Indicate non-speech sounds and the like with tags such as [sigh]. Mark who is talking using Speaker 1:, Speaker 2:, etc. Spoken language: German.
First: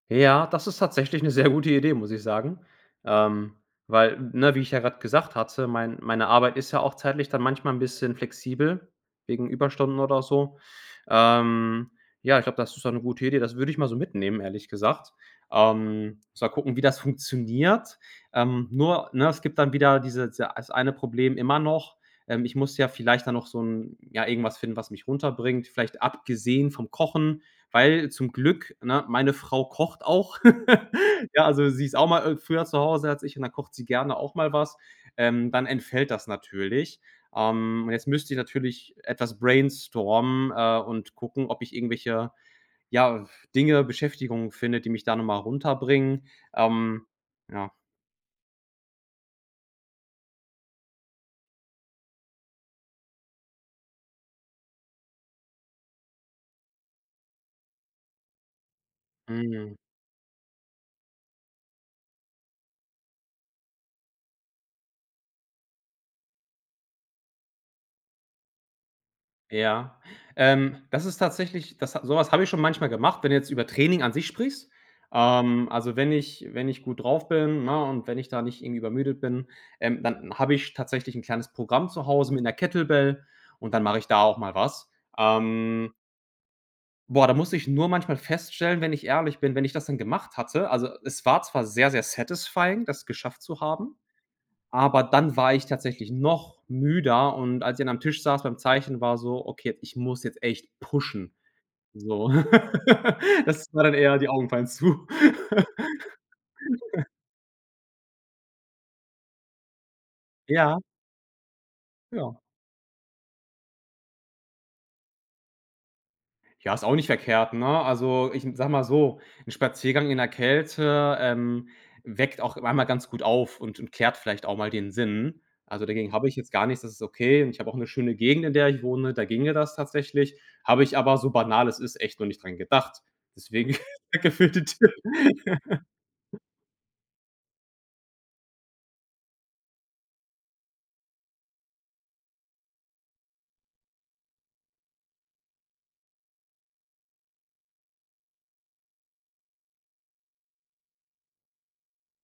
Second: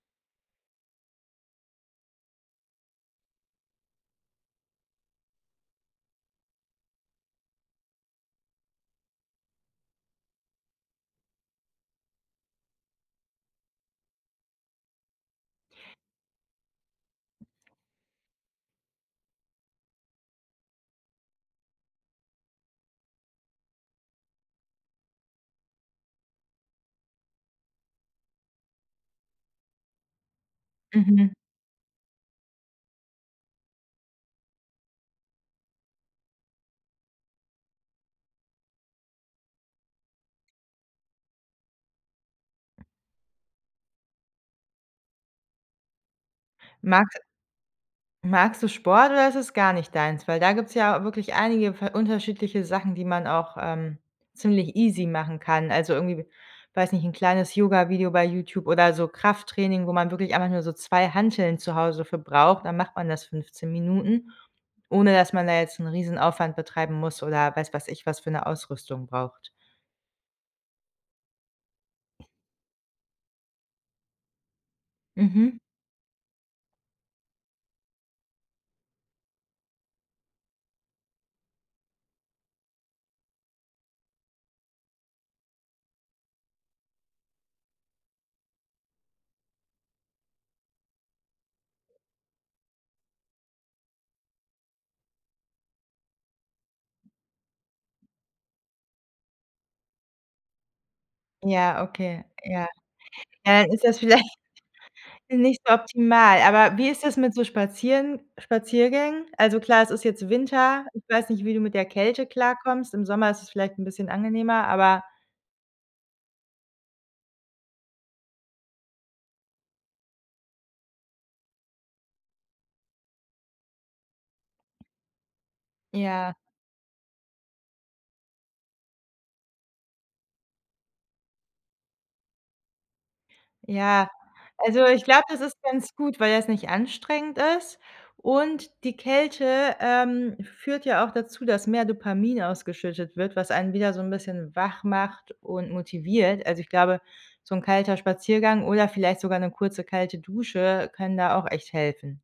Speaker 1: Ja, das ist tatsächlich 'ne sehr gute Idee, muss ich sagen ähm weil, 'ne, wie ich ja grad gesagt hatte, mein meine meine Arbeit ist ja auch zeitlich dann manchmal 'n bisschen flexibel wegen Überstunden oder so ähm ja, ich glaub, das ist dann 'ne gute Idee. Das würd ich mal so mitnehmen, ehrlich gesagt ähm, muss mal gucken, wie das funktioniert ähm, nur, ne, es gibt dann wieder dieses ei eine Problem immer noch: Ähm, ich muss ja vielleicht dann noch so 'n ja irgendwas finden, was mich runterbringt, vielleicht abgesehen vom Kochen, weil zum Glück, ne, meine Frau kocht auch. [laughs]
Speaker 2: Mhm.
Speaker 1: Ja, also sie ist auch mal i früher zu Hause als ich und dann kocht sie gerne auch mal was. Ähm, dann entfällt das natürlich, ähm, jetzt müsst ich natürlich etwas brainstormen, äh, und gucken, ob ich irgendwelche, ja, Dinge, Beschäftigungen finde, die mich da noch mal runterbringen, ähm,
Speaker 2: Mags
Speaker 1: ja.
Speaker 2: magst du Sport oder ist das gar nicht deins? Weil da gibt es ja wirklich einige v unterschiedliche Sachen, die man auch ähm, ziemlich easy machen kann. Also irgendwie, weiß nicht, 'n kleines Yoga Video bei YouTube oder so
Speaker 1: Mhm.
Speaker 2: Krafttraining, wo man wirklich einfach nur so 2 Hanteln zu Hause für braucht. Dann macht man das 15 Minuten, ohne dass man da jetzt 'n Riesenaufwand betreiben muss oder, weiß weiß ich, was für 'ne Ausrüstung braucht.
Speaker 1: Ja, ähm, das ist tatsächlich das ha so was hab ich schon manchmal gemacht, wenn du jetzt über Training an sich sprichst.
Speaker 2: Mhm.
Speaker 1: Ähm, also wenn ich wenn ich gut drauf bin, ne, und wenn ich da nicht irgendwie übermüdet bin, ähm, dann habe ich tatsächlich 'n kleines Programm zu Hause mit 'ner Kettlebell und dann mache ich da auch mal was. Ähm Boah, da muss ich nur manchmal feststellen, wenn ich ehrlich bin, wenn ich das dann gemacht hatte. Also, es war zwar sehr, sehr satisfying, das geschafft zu haben, aber dann war ich tatsächlich noch müder und als ich dann am Tisch saß beim Zeichen, war so: „Okay, ich muss jetzt echt pushen“,
Speaker 2: Ja, okay,
Speaker 1: so.
Speaker 2: ja.
Speaker 1: [laughs]
Speaker 2: Äh,
Speaker 1: Das
Speaker 2: ist
Speaker 1: war dann
Speaker 2: das
Speaker 1: eher
Speaker 2: vielleicht
Speaker 1: die Augen fallen zu.
Speaker 2: nicht optimal. Aber wie ist
Speaker 1: [laughs]
Speaker 2: das mit so Spazieren Spaziergängen? Also, klar, es ist jetzt
Speaker 1: Ja.
Speaker 2: Winter. Ich weiß nicht, wie du mit der Kälte
Speaker 1: Ja.
Speaker 2: klarkommst. Im Sommer ist es vielleicht 'n bisschen angenehmer, aber
Speaker 1: Ja, ist auch nicht verkehrt, ne? Also, ich n sag mal so, 'n Spaziergang in 'ner Kälte, ähm, weckt auch einmal ganz gut auf und und klärt vielleicht auch mal den Sinn. Also, dagegen hab
Speaker 2: Ja.
Speaker 1: ich jetzt gar nichts, das ist okay. Und ich habe auch 'ne schöne Gegend, in der ich wohne, da ginge das tatsächlich. Habe ich aber, so banal es ist, echt noch nicht dran gedacht. Deswegen,
Speaker 2: Ja,
Speaker 1: danke für die
Speaker 2: also
Speaker 1: Tipp.
Speaker 2: ich glaube, das ist ganz gut, weil
Speaker 1: [laughs]
Speaker 2: das nicht anstrengend ist. Und die Kälte, ähm, führt ja auch dazu, dass mehr Dopamin ausgeschüttet wird, was ein wieder so 'n bisschen wach macht und motiviert. Also, ich glaube, so 'n kalter Spaziergang oder vielleicht sogar 'ne kurze kalte Dusche können da auch echt helfen.